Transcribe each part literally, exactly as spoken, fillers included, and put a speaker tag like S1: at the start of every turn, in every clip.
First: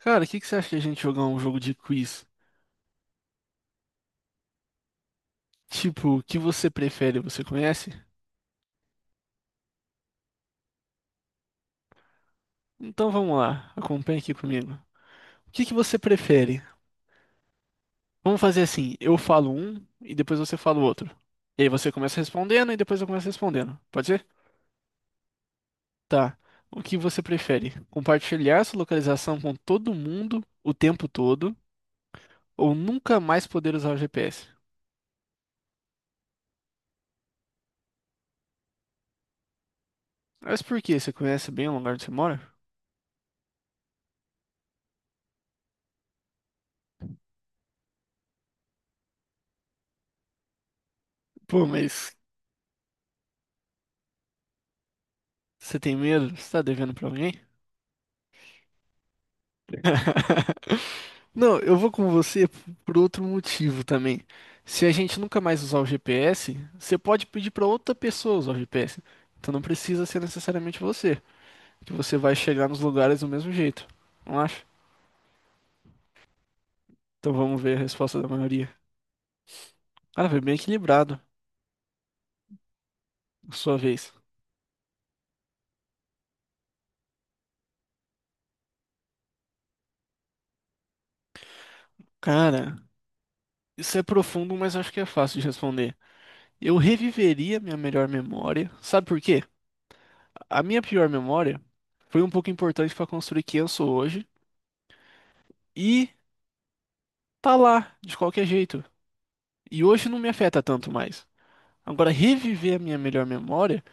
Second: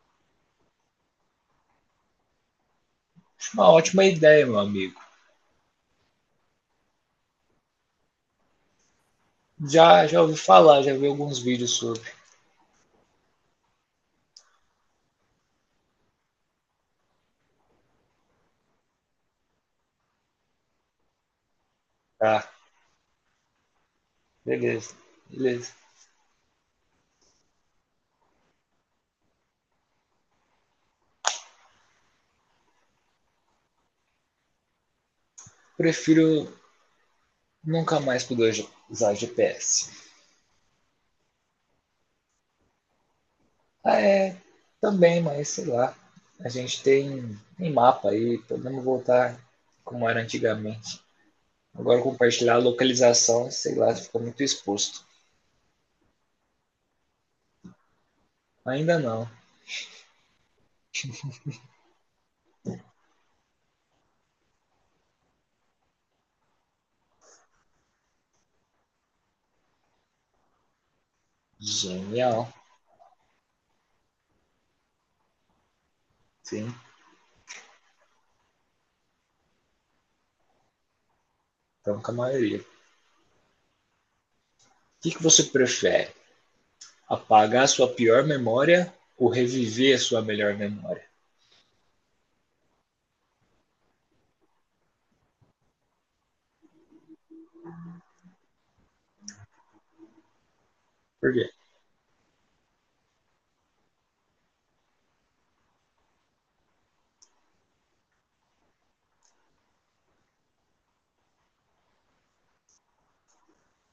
S1: Cara, o que que você acha de a gente jogar um jogo de quiz?
S2: Acho uma ótima ideia, meu amigo.
S1: Tipo, o que você prefere, você conhece?
S2: Já, já ouvi falar, já vi alguns vídeos sobre.
S1: Então vamos lá, acompanha aqui comigo. O que que você prefere? Vamos fazer assim, eu falo um e depois você fala o outro. E aí você começa
S2: Tá,
S1: respondendo e depois eu começo respondendo. Pode ser?
S2: beleza, beleza.
S1: Tá. O que você prefere? Compartilhar sua localização com todo mundo o tempo todo ou nunca mais poder usar o G P S?
S2: Prefiro nunca mais poder usar G P S.
S1: Mas por quê? Você conhece bem o lugar onde você mora?
S2: Ah, é, também, mas sei lá. A gente tem, tem mapa aí, podemos voltar como era antigamente.
S1: Pô,
S2: Agora
S1: mas
S2: compartilhar a localização, sei lá, ficou muito exposto.
S1: você tem medo? Você tá devendo pra alguém?
S2: Ainda não.
S1: Não, eu vou com você por outro motivo também. Se a gente nunca mais usar o G P S, você pode pedir para outra pessoa usar o G P S. Então não precisa ser necessariamente você, que você vai
S2: Genial.
S1: chegar nos lugares do mesmo jeito. Não acha?
S2: Sim,
S1: Então vamos ver a resposta da maioria. Ah, foi bem equilibrado.
S2: estamos com a maioria. O
S1: sua vez.
S2: que, que você prefere? Apagar a sua pior memória ou reviver a sua melhor memória?
S1: Cara, isso é profundo, mas acho que é fácil de responder. Eu reviveria minha melhor memória. Sabe por quê? A minha pior
S2: Por quê?
S1: memória foi um pouco importante para construir quem eu sou hoje. E tá lá, de qualquer jeito. E hoje não me afeta tanto mais. Agora, reviver a minha melhor memória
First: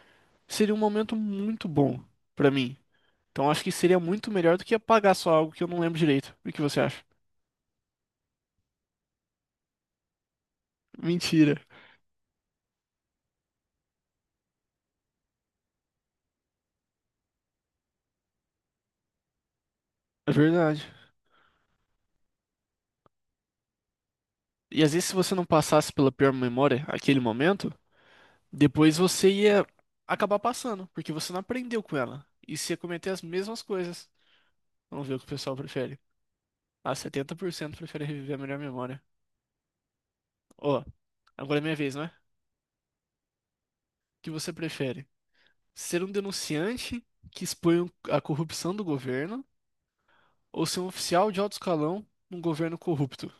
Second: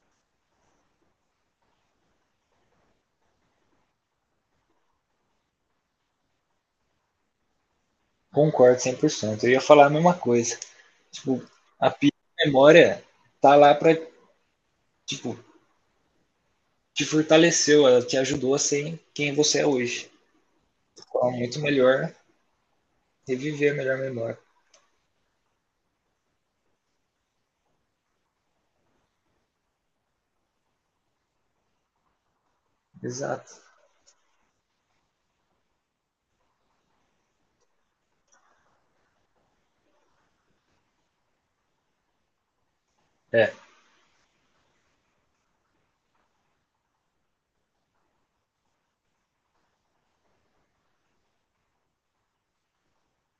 S1: seria um momento muito bom pra mim. Então, acho que seria muito melhor do que apagar só algo que eu não lembro direito. O que você acha?
S2: Concordo cem por cento. Eu ia falar a mesma coisa. Tipo,
S1: Mentira.
S2: a pior memória tá lá pra, tipo, te fortaleceu, ela te ajudou a ser quem você é hoje.
S1: É verdade.
S2: Então, é muito melhor reviver a melhor memória.
S1: E às vezes, se você não passasse pela pior memória, aquele momento, depois você ia acabar passando, porque você não aprendeu com ela. E você ia cometer as
S2: Exato.
S1: mesmas coisas. Vamos ver o que o pessoal prefere. Ah, setenta por cento prefere reviver a melhor memória. Ó, agora é minha vez, né? O
S2: É,
S1: que você prefere? Ser um denunciante que expõe a corrupção do governo ou ser um oficial de alto escalão num governo corrupto?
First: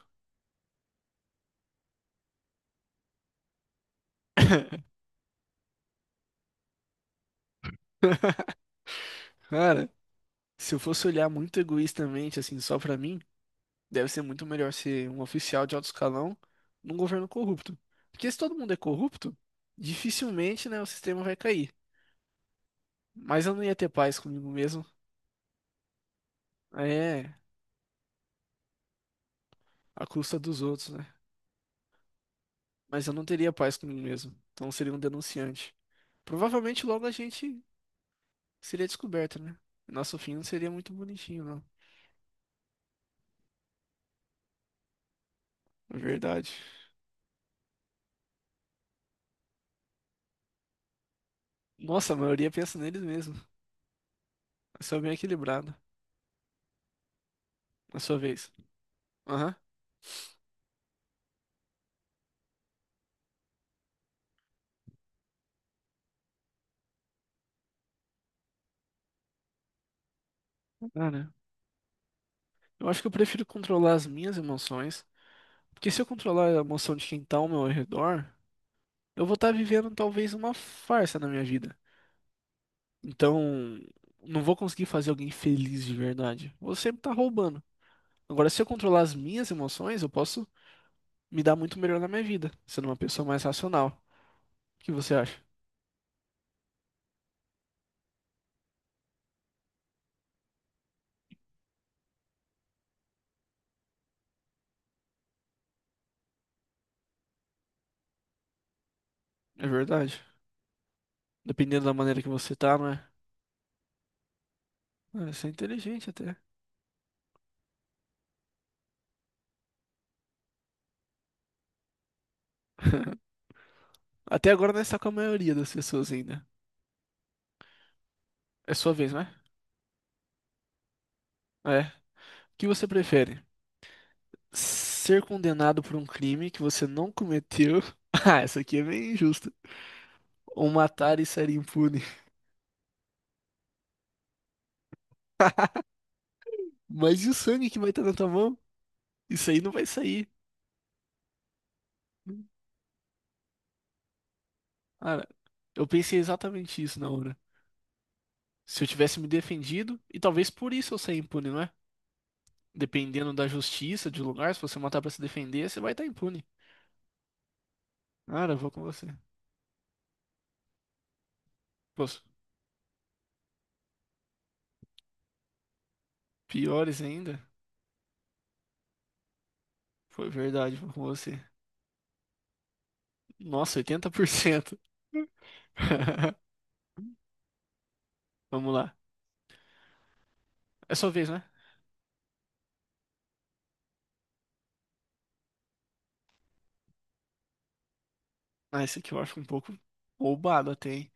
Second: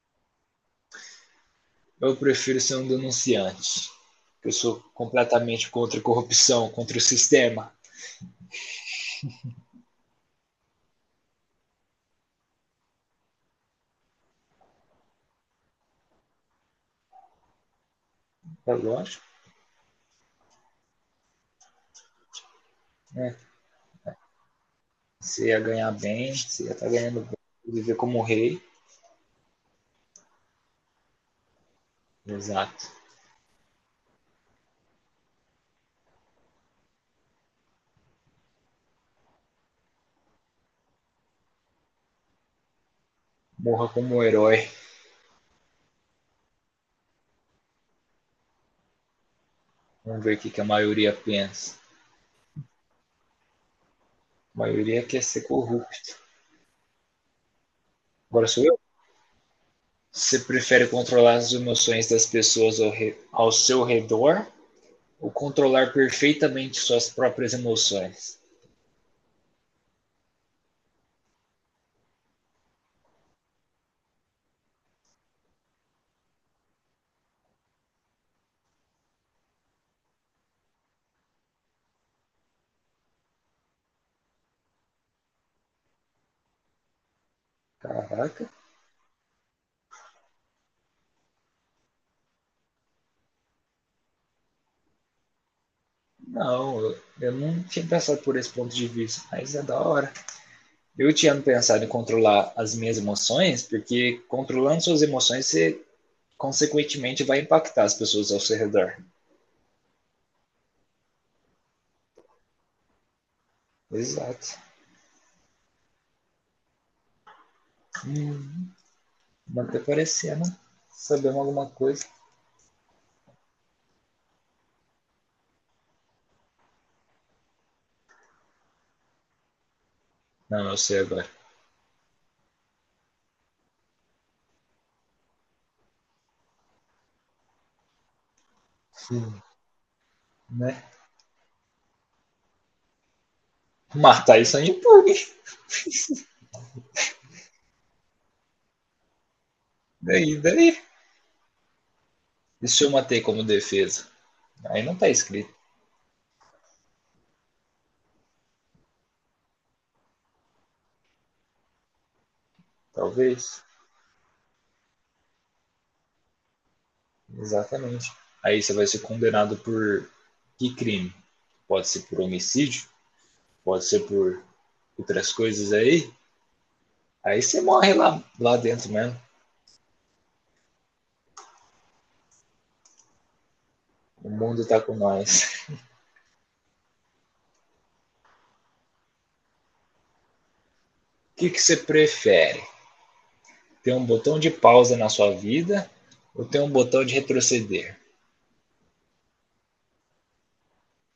S2: eu prefiro ser um denunciante. Eu sou completamente contra a corrupção, contra o sistema.
S1: Cara, se eu fosse olhar muito egoístamente, assim, só pra mim, deve ser muito melhor ser um oficial de alto escalão num governo corrupto. Porque se todo mundo
S2: É
S1: é
S2: lógico,
S1: corrupto, dificilmente, né, o sistema vai cair.
S2: né?
S1: Mas eu não ia ter paz comigo mesmo.
S2: Você ia ganhar bem, você ia estar ganhando
S1: É,
S2: bem, viver como um rei.
S1: à custa dos outros, né?
S2: Exato.
S1: Mas eu não teria paz comigo mesmo. Então eu seria um denunciante. Provavelmente logo a gente Seria descoberto, né? Nosso fim não seria muito bonitinho, não.
S2: Morra como um herói.
S1: É verdade.
S2: Vamos ver o que, a maioria pensa.
S1: Nossa, a maioria pensa neles mesmo.
S2: A
S1: Eu sou
S2: maioria
S1: bem
S2: quer ser
S1: equilibrado.
S2: corrupto.
S1: Na sua
S2: Agora
S1: vez.
S2: sou eu?
S1: Aham.
S2: Você prefere controlar as emoções das pessoas ao, re- ao seu redor ou controlar perfeitamente suas próprias emoções?
S1: Ah, né? eu acho que eu prefiro controlar as minhas emoções. Porque se eu controlar a emoção de quem tá ao meu redor, eu vou estar vivendo talvez uma farsa na minha vida. Então, não vou conseguir fazer alguém feliz de verdade. Vou sempre estar roubando.
S2: Caraca,
S1: Agora, se eu controlar as minhas emoções, eu posso me dar muito melhor na minha vida, sendo uma pessoa mais racional. O que você acha?
S2: não, eu- eu não tinha pensado por esse ponto de vista, mas é da hora. Eu tinha pensado em controlar as minhas emoções, porque controlando suas emoções, você consequentemente vai impactar as pessoas ao seu redor.
S1: É verdade? Dependendo da maneira que você tá, não é?
S2: Exato.
S1: Ah, Isso é inteligente até.
S2: Hum, Manter parecendo. Sabemos alguma coisa.
S1: Até agora não está com a maioria das pessoas ainda. É sua vez, não é?
S2: Não, eu sei agora.
S1: É. O que você prefere? Ser condenado por um crime que você não cometeu. Ah, essa aqui é bem
S2: Sim.
S1: injusta. Ou
S2: Né?
S1: matar e sair impune.
S2: Matar isso aí pune.
S1: Mas e o sangue que vai estar na tua mão? Isso aí não vai sair.
S2: Daí, daí. E se eu matei como defesa? Aí não tá
S1: Cara,
S2: escrito.
S1: eu pensei exatamente isso na hora. Se eu tivesse me defendido, e talvez por isso eu saia impune, não é? Dependendo da
S2: Talvez.
S1: justiça, de lugar, se você matar pra se defender, você vai estar impune.
S2: Exatamente.
S1: Cara, eu
S2: Aí
S1: vou
S2: você
S1: com
S2: vai ser
S1: você.
S2: condenado por que crime? Pode ser
S1: Pô,
S2: por
S1: os
S2: homicídio? Pode ser por outras coisas aí?
S1: piores ainda?
S2: Aí você morre lá, lá dentro mesmo.
S1: Foi verdade, vou com você. Nossa, oitenta por
S2: O mundo
S1: cento.
S2: tá com nós.
S1: Vamos lá. É sua vez,
S2: O
S1: né?
S2: que, que você prefere? Ter um botão de pausa na sua vida ou ter um botão de retroceder?
S1: Ah, esse aqui eu acho um pouco roubado até, hein?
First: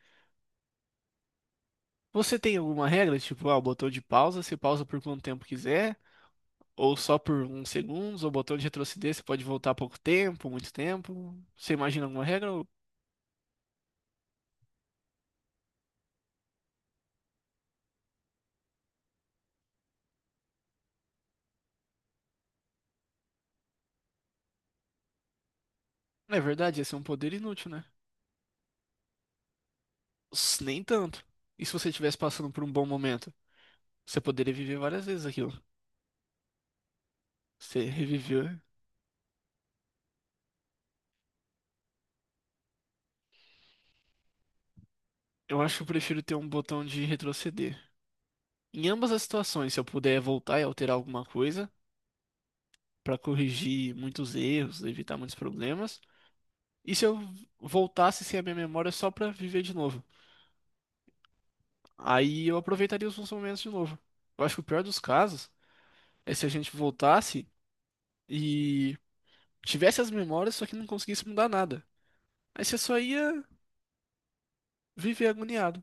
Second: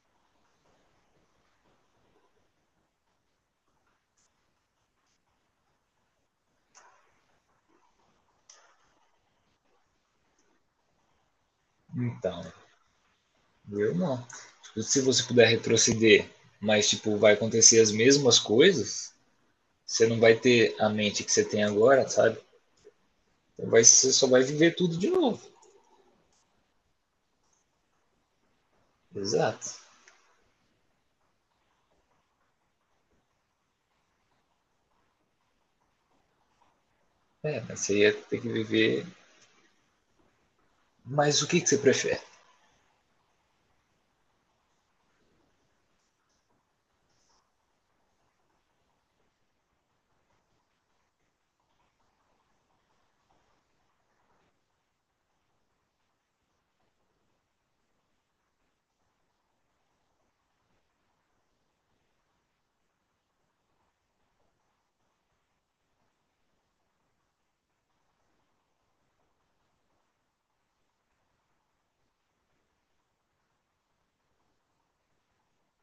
S1: Você tem alguma regra? Tipo, ah, o botão de pausa, você pausa por quanto tempo quiser, ou só por uns segundos, ou o botão de retroceder, você pode voltar pouco tempo, muito tempo. Você imagina alguma
S2: Então,
S1: regra? Ou...
S2: eu não. Tipo, se você puder retroceder, mas tipo, vai acontecer as mesmas coisas, você não vai ter a mente que você tem agora, sabe? Então, vai, você só vai viver tudo de novo.
S1: Não é verdade, ia ser um poder inútil, né?
S2: Exato.
S1: Ups, Nem tanto. E se você estivesse passando por um bom momento? Você poderia viver várias vezes aquilo.
S2: É, mas
S1: Você
S2: você ia ter
S1: reviveu,
S2: que viver. Mas o que, que você prefere?
S1: Eu acho que eu prefiro ter um botão de retroceder. Em ambas as situações, se eu puder voltar e alterar alguma coisa pra corrigir muitos erros, evitar muitos problemas. E se eu voltasse sem a minha memória só pra viver de novo? Aí eu aproveitaria os bons momentos de novo. Eu acho que o pior dos casos é se a gente voltasse e tivesse as memórias, só que não conseguisse mudar nada. Aí você só ia viver agoniado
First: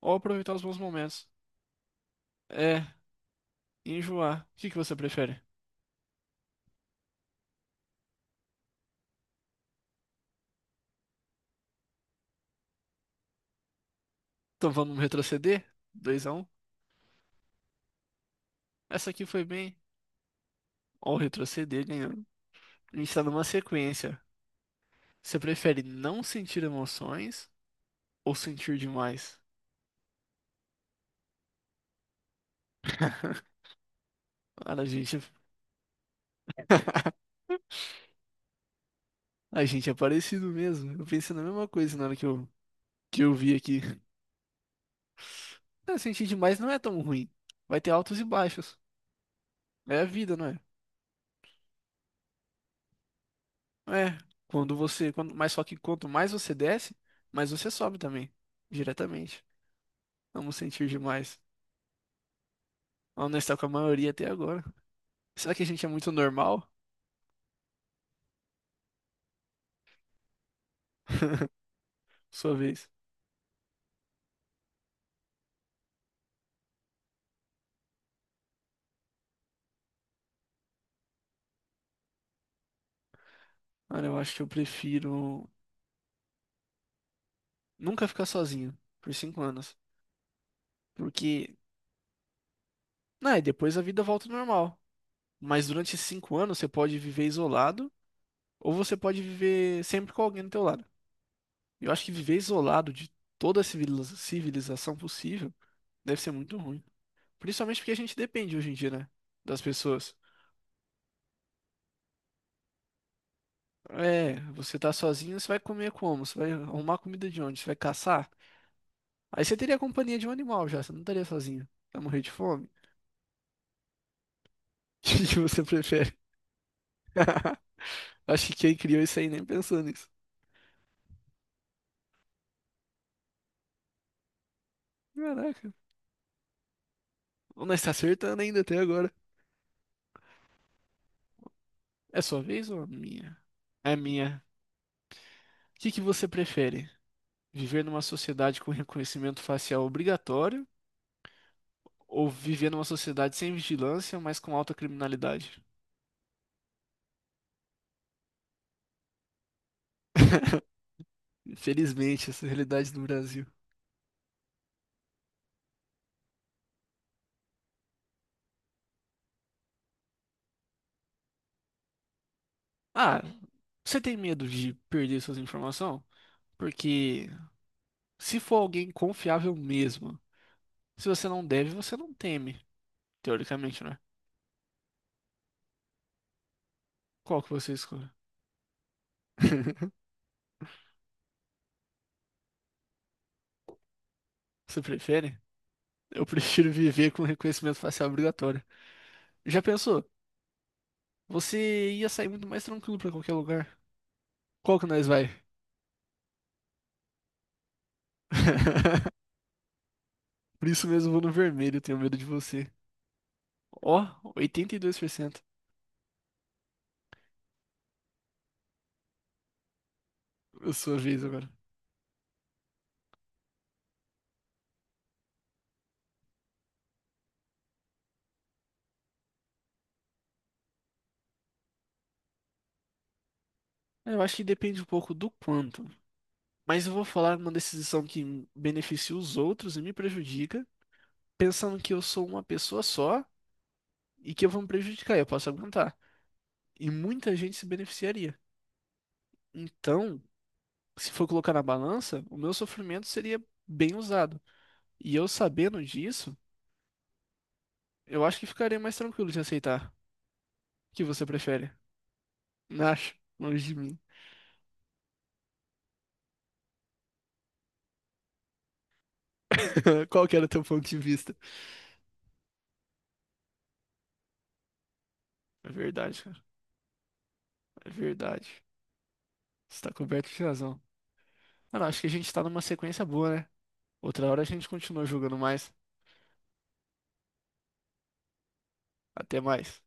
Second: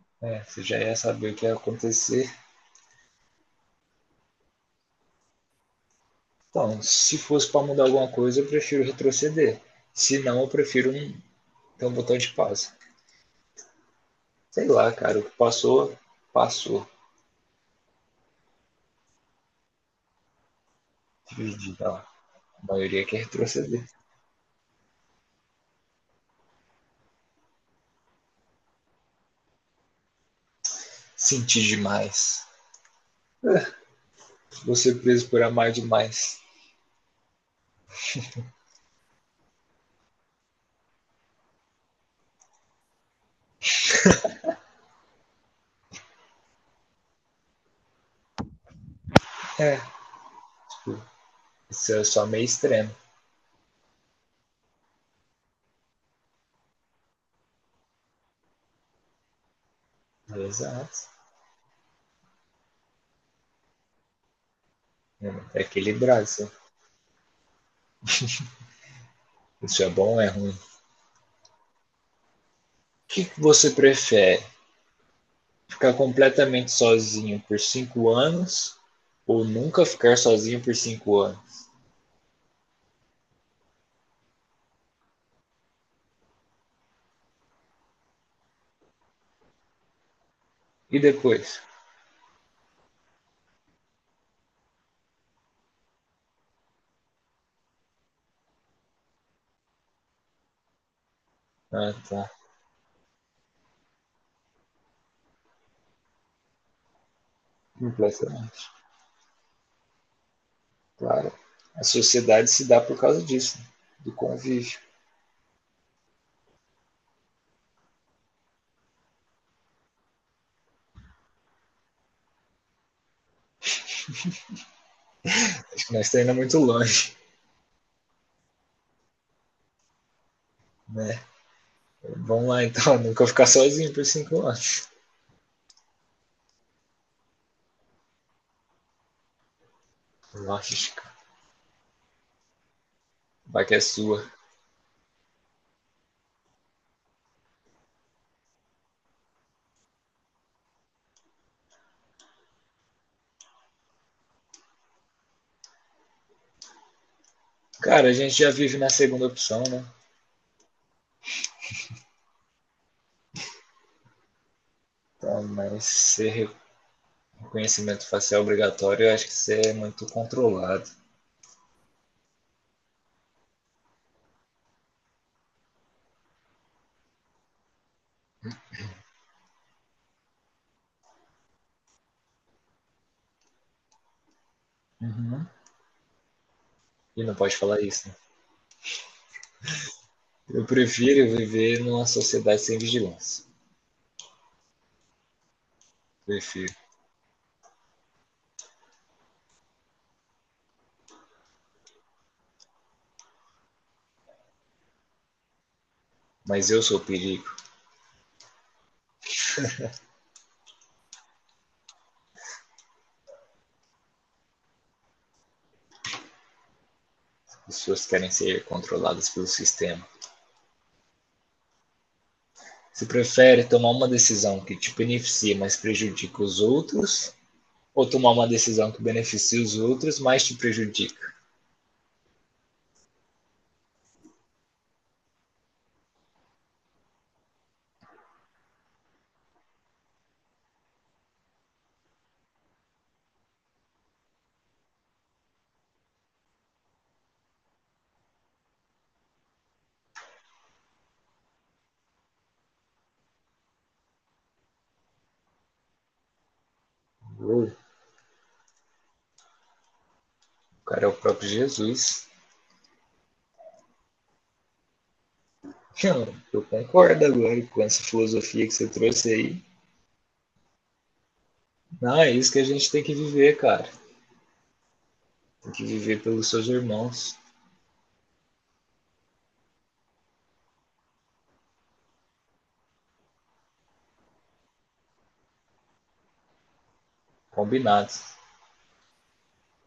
S1: ou
S2: É,
S1: aproveitar
S2: você
S1: os
S2: já
S1: bons
S2: ia
S1: momentos.
S2: saber o que ia acontecer.
S1: É, enjoar. O que que você prefere?
S2: Então, se fosse para mudar alguma coisa, eu prefiro retroceder. Se não, eu prefiro um, ter um botão de pausa. Sei
S1: Então
S2: lá,
S1: vamos
S2: cara, o que
S1: retroceder?
S2: passou,
S1: Dois, x um.
S2: passou.
S1: Essa aqui foi bem. Ó,
S2: Dividir,
S1: retroceder
S2: tá?
S1: ganhando.
S2: A
S1: A
S2: maioria
S1: gente tá
S2: quer
S1: numa
S2: retroceder.
S1: sequência. Você prefere não sentir emoções ou sentir demais?
S2: Sentir demais. Vou
S1: Cara, a
S2: ser
S1: gente,
S2: preso por amar demais.
S1: a gente é parecido mesmo. Eu pensei na mesma coisa na hora que eu, que eu vi aqui. Ah, sentir demais não é tão ruim. Vai ter altos e baixos.
S2: É,
S1: É a vida, não é?
S2: tipo, isso é só meio extremo.
S1: É. Quando você. Quando, mas só que quanto mais você desce, mais você sobe também. Diretamente. Vamos sentir
S2: Exato.
S1: demais. Vamos estar com a maioria até agora. Será
S2: É é
S1: que a gente é muito
S2: equilibrado. Isso.
S1: normal?
S2: Isso é bom ou é ruim?
S1: Sua vez.
S2: O que, você prefere? Ficar completamente sozinho por cinco anos ou nunca ficar sozinho por cinco anos?
S1: Cara, eu acho que eu prefiro nunca ficar sozinho por cinco anos.
S2: E
S1: Porque,
S2: depois?
S1: né, depois a vida volta ao normal. Mas durante esses cinco anos você pode viver isolado ou você pode viver sempre com alguém do teu lado. Eu
S2: Ah,
S1: acho que
S2: tá.
S1: viver isolado de toda a civili- civilização possível deve ser muito ruim. Principalmente porque a gente depende
S2: Completamente.
S1: hoje em dia, né? Das pessoas.
S2: Claro. A sociedade se dá por causa disso, né? Do
S1: É, você
S2: convívio.
S1: tá sozinho, você vai comer como? Você vai arrumar comida de onde? Você vai caçar? Aí você teria a companhia de um animal já, você não estaria sozinho. Vai morrer de fome? O que que você
S2: Acho que nós
S1: prefere?
S2: estamos ainda muito longe,
S1: Acho que quem criou isso aí nem pensou nisso.
S2: né? Vamos lá, então. Nunca ficar sozinho por cinco anos.
S1: Caraca. Nós tá acertando ainda até agora.
S2: Lógico.
S1: É sua vez ou a minha?
S2: Vai que é
S1: É a
S2: sua.
S1: minha. O que que você prefere? Viver numa sociedade com reconhecimento facial obrigatório ou viver numa sociedade sem vigilância, mas com alta criminalidade?
S2: Cara, a gente já vive na segunda opção, né?
S1: Infelizmente, essa é a realidade do Brasil.
S2: Então, mas ser reconhecimento facial obrigatório, eu acho que isso é muito controlado.
S1: Ah, você tem medo de perder suas informações? Porque se for alguém confiável mesmo, se você não deve, você não teme, teoricamente, né?
S2: Uhum. E não
S1: Qual que
S2: pode
S1: você
S2: falar
S1: escolhe?
S2: isso, né? Eu prefiro viver numa sociedade sem vigilância.
S1: Você prefere? Eu prefiro
S2: Prefiro.
S1: viver com reconhecimento facial obrigatório. Já pensou? Você ia sair muito mais tranquilo pra qualquer lugar. Qual que nós vai?
S2: Mas eu sou o perigo.
S1: Por isso mesmo eu vou no vermelho, eu tenho medo de você. Ó, oitenta e dois por cento.
S2: As pessoas querem ser controladas pelo sistema.
S1: A sua vez agora.
S2: Você prefere tomar uma decisão que te beneficia, mas prejudica os outros? Ou tomar uma decisão que beneficia os outros, mas te prejudica?
S1: Eu acho que depende um pouco do quanto. Mas eu vou falar uma decisão que beneficia os outros e me prejudica, pensando que eu sou uma pessoa só e que eu vou me prejudicar, eu posso aguentar. E muita gente se beneficiaria. Então, se for colocar na balança, o meu sofrimento seria bem usado. E eu sabendo disso,
S2: Uou, o
S1: eu acho que ficaria mais tranquilo de aceitar. O que
S2: cara é o
S1: você
S2: próprio
S1: prefere?
S2: Jesus.
S1: Não acho, longe de mim.
S2: Cara, eu concordo agora com essa filosofia que você trouxe aí.
S1: Qual que era o teu ponto de vista?
S2: Não, é isso que a gente tem que viver, cara.
S1: É
S2: Tem que
S1: verdade,
S2: viver
S1: cara.
S2: pelos seus irmãos.
S1: É verdade. Você tá coberto de razão. Mano, acho que a gente tá numa sequência boa, né? Outra hora a gente continua jogando mais.
S2: Combinado.
S1: Até mais.